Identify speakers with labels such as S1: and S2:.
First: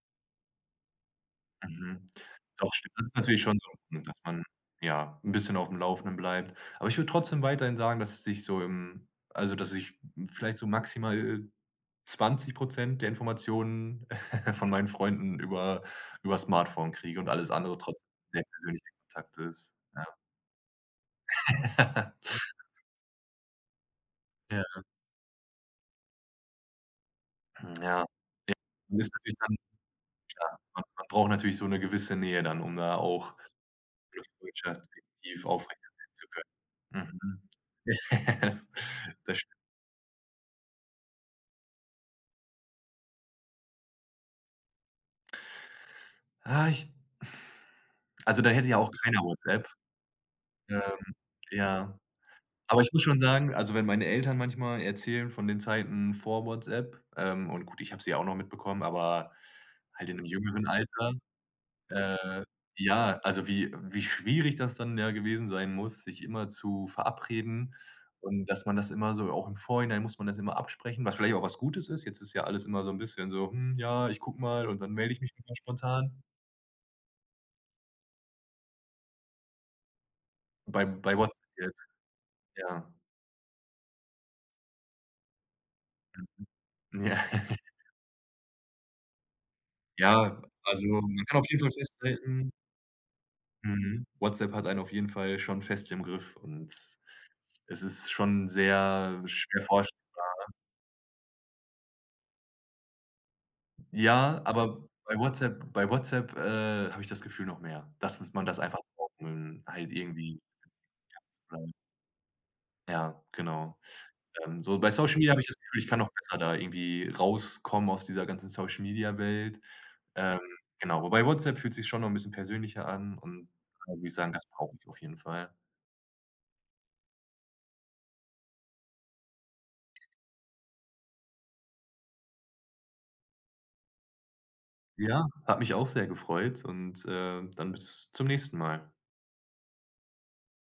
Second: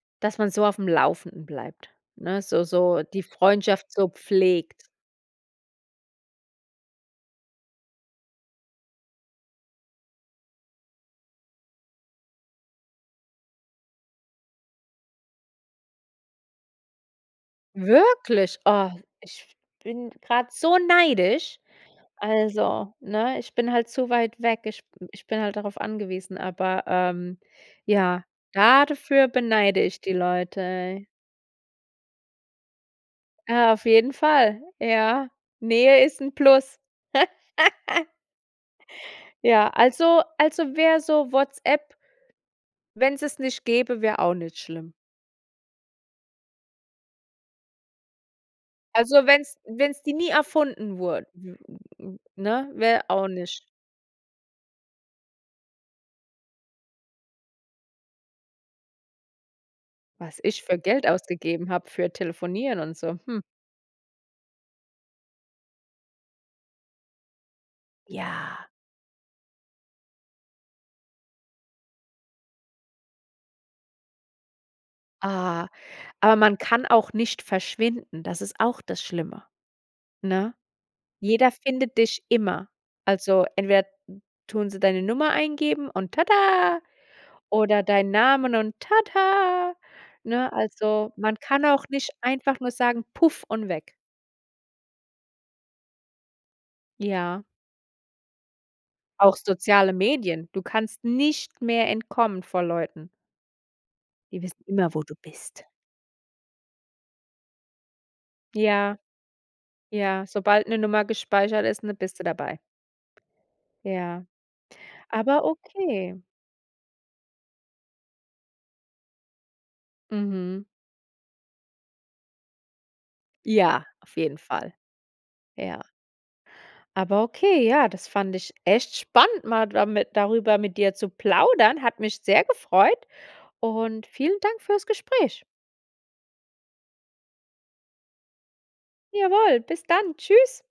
S1: Dass man so aufm Laufenden bleibt,
S2: Mhm.
S1: ne, so
S2: Doch
S1: so
S2: stimmt
S1: die
S2: natürlich schon so,
S1: Freundschaft so
S2: dass man,
S1: pflegt.
S2: ja, 'n bisschen aufm Laufenden bleibt. Aber ich würde trotzdem weiterhin sagen, dass es sich so im also, dass ich vielleicht so maximal 20 % der Informationen von meinen Freunden über über das Smartphone kriege und alles andere trotzdem der
S1: Wirklich?
S2: persönliche
S1: Oh,
S2: Kontakt
S1: ich
S2: ist, ja.
S1: bin grade so neidisch. Also, ne, ich bin halt zu weit weg.
S2: Ja.
S1: Ich b ich bin halt darauf angewiesen, aber, ähm,
S2: Hm, ja..
S1: ja,
S2: [unintelligible]
S1: da
S2: Das ist
S1: dafür
S2: natürlich dann
S1: beneide ich die
S2: schade, man man
S1: Leute.
S2: braucht natürlich so 'ne gewisse Nähe dann, um da auch
S1: Ah, auf jeden
S2: 'ne
S1: Fall,
S2: Freundschaft
S1: ja.
S2: [unintelligible] aufrecht
S1: Nähe
S2: erhalten
S1: ist
S2: zu
S1: 'n Plus.
S2: können. Mhm. Das das stimmt.
S1: Ja, also also, wäre so WhatsApp Wenn es nicht gäbe, wäre auch nicht schlimm.
S2: Ah, ich Also, da hätte ja auch keiner
S1: Also, wenn es
S2: WhatsApp.
S1: wenn es die nie
S2: Ähm,
S1: erfunden wurde,
S2: ja.
S1: ne,
S2: Aber ich
S1: wäre
S2: muss schon
S1: auch
S2: sagen,
S1: nicht?
S2: also, wenn meine Eltern manchmal erzählen von den Zeiten vor WhatsApp, ähm, und gut, ich habe sie ja auch noch mitbekommen, aber halt in 'nem
S1: Was ich
S2: jüngeren
S1: für Geld
S2: Alter,
S1: ausgegeben habe für
S2: äh,
S1: Telefonieren und
S2: ja.
S1: so, hm?
S2: Also, wie wie schwierig das dann ja gewesen sein muss, sich immer zu verabreden und, dass
S1: Ja.
S2: man das immer so auch im Vorhinein muss man das immer absprechen, was vielleicht auch was Gutes ist. Jetzt ist ja alles immer so 'n bisschen so: „Hm, ja, ich gucke mal und dann melde ich mich noch mal
S1: Ah,
S2: spontan.“
S1: aber man kann auch nicht verschwinden, das ist auch das Schlimme, ne?
S2: Bei bei WhatsApp
S1: Jeder
S2: jetzt?
S1: findet dich immer.
S2: Ja.
S1: Also, entweder tun sie deine Nummer eingeben und tada
S2: Mhm. Ja.
S1: oder deinen Namen und tada,
S2: Ja,
S1: ne?
S2: also,
S1: Also,
S2: man
S1: man
S2: kann auf jeden
S1: kann
S2: Fall
S1: auch nicht
S2: festhalten
S1: einfach nur sagen, puff und weg.
S2: Mhm. WhatsApp hat einen auf jeden Fall schon fest im Griff und
S1: Ja.
S2: es ist schon sehr
S1: Auch
S2: schwer
S1: soziale
S2: vorstellbar,
S1: Medien,
S2: ne?
S1: du kannst nicht mehr entkommen vor Leuten. Die
S2: Ja,
S1: wissen
S2: aber
S1: immer, wo du
S2: bei
S1: bist.
S2: WhatsApp bei WhatsApp, äh, habe ich das Gefühl noch mehr, dass was man das einfach
S1: Ja,
S2: braucht, um halt
S1: ja,
S2: irgendwie
S1: sobald 'ne Nummer
S2: [unintelligible] zu
S1: gespeichert
S2: bleiben.
S1: ist, dann bist du dabei.
S2: Ja, genau.
S1: Ja,
S2: Ähm, so, bei Social Media habe
S1: aber
S2: ich das Gefühl, ich kann noch
S1: okay.
S2: besser da irgendwie rauskommen aus dieser ganzen Social-Media-Welt. Ähm,
S1: Mhm.
S2: genau, wobei WhatsApp fühlt sich schon noch 'n bisschen persönlicher an und
S1: Ja,
S2: da würde ich
S1: auf
S2: sagen,
S1: jeden
S2: das
S1: Fall.
S2: brauche ich auf jeden Fall.
S1: Ja. Aber okay, ja, das fand ich echt spannend, mal dami darüber mit dir zu plaudern. Hat mich sehr gefreut. Und vielen Dank fürs
S2: Ja,
S1: Gespräch.
S2: hat mich auch sehr gefreut und, äh, dann bis zum nächsten Mal.
S1: Jawoll, bis dann. Tschüss.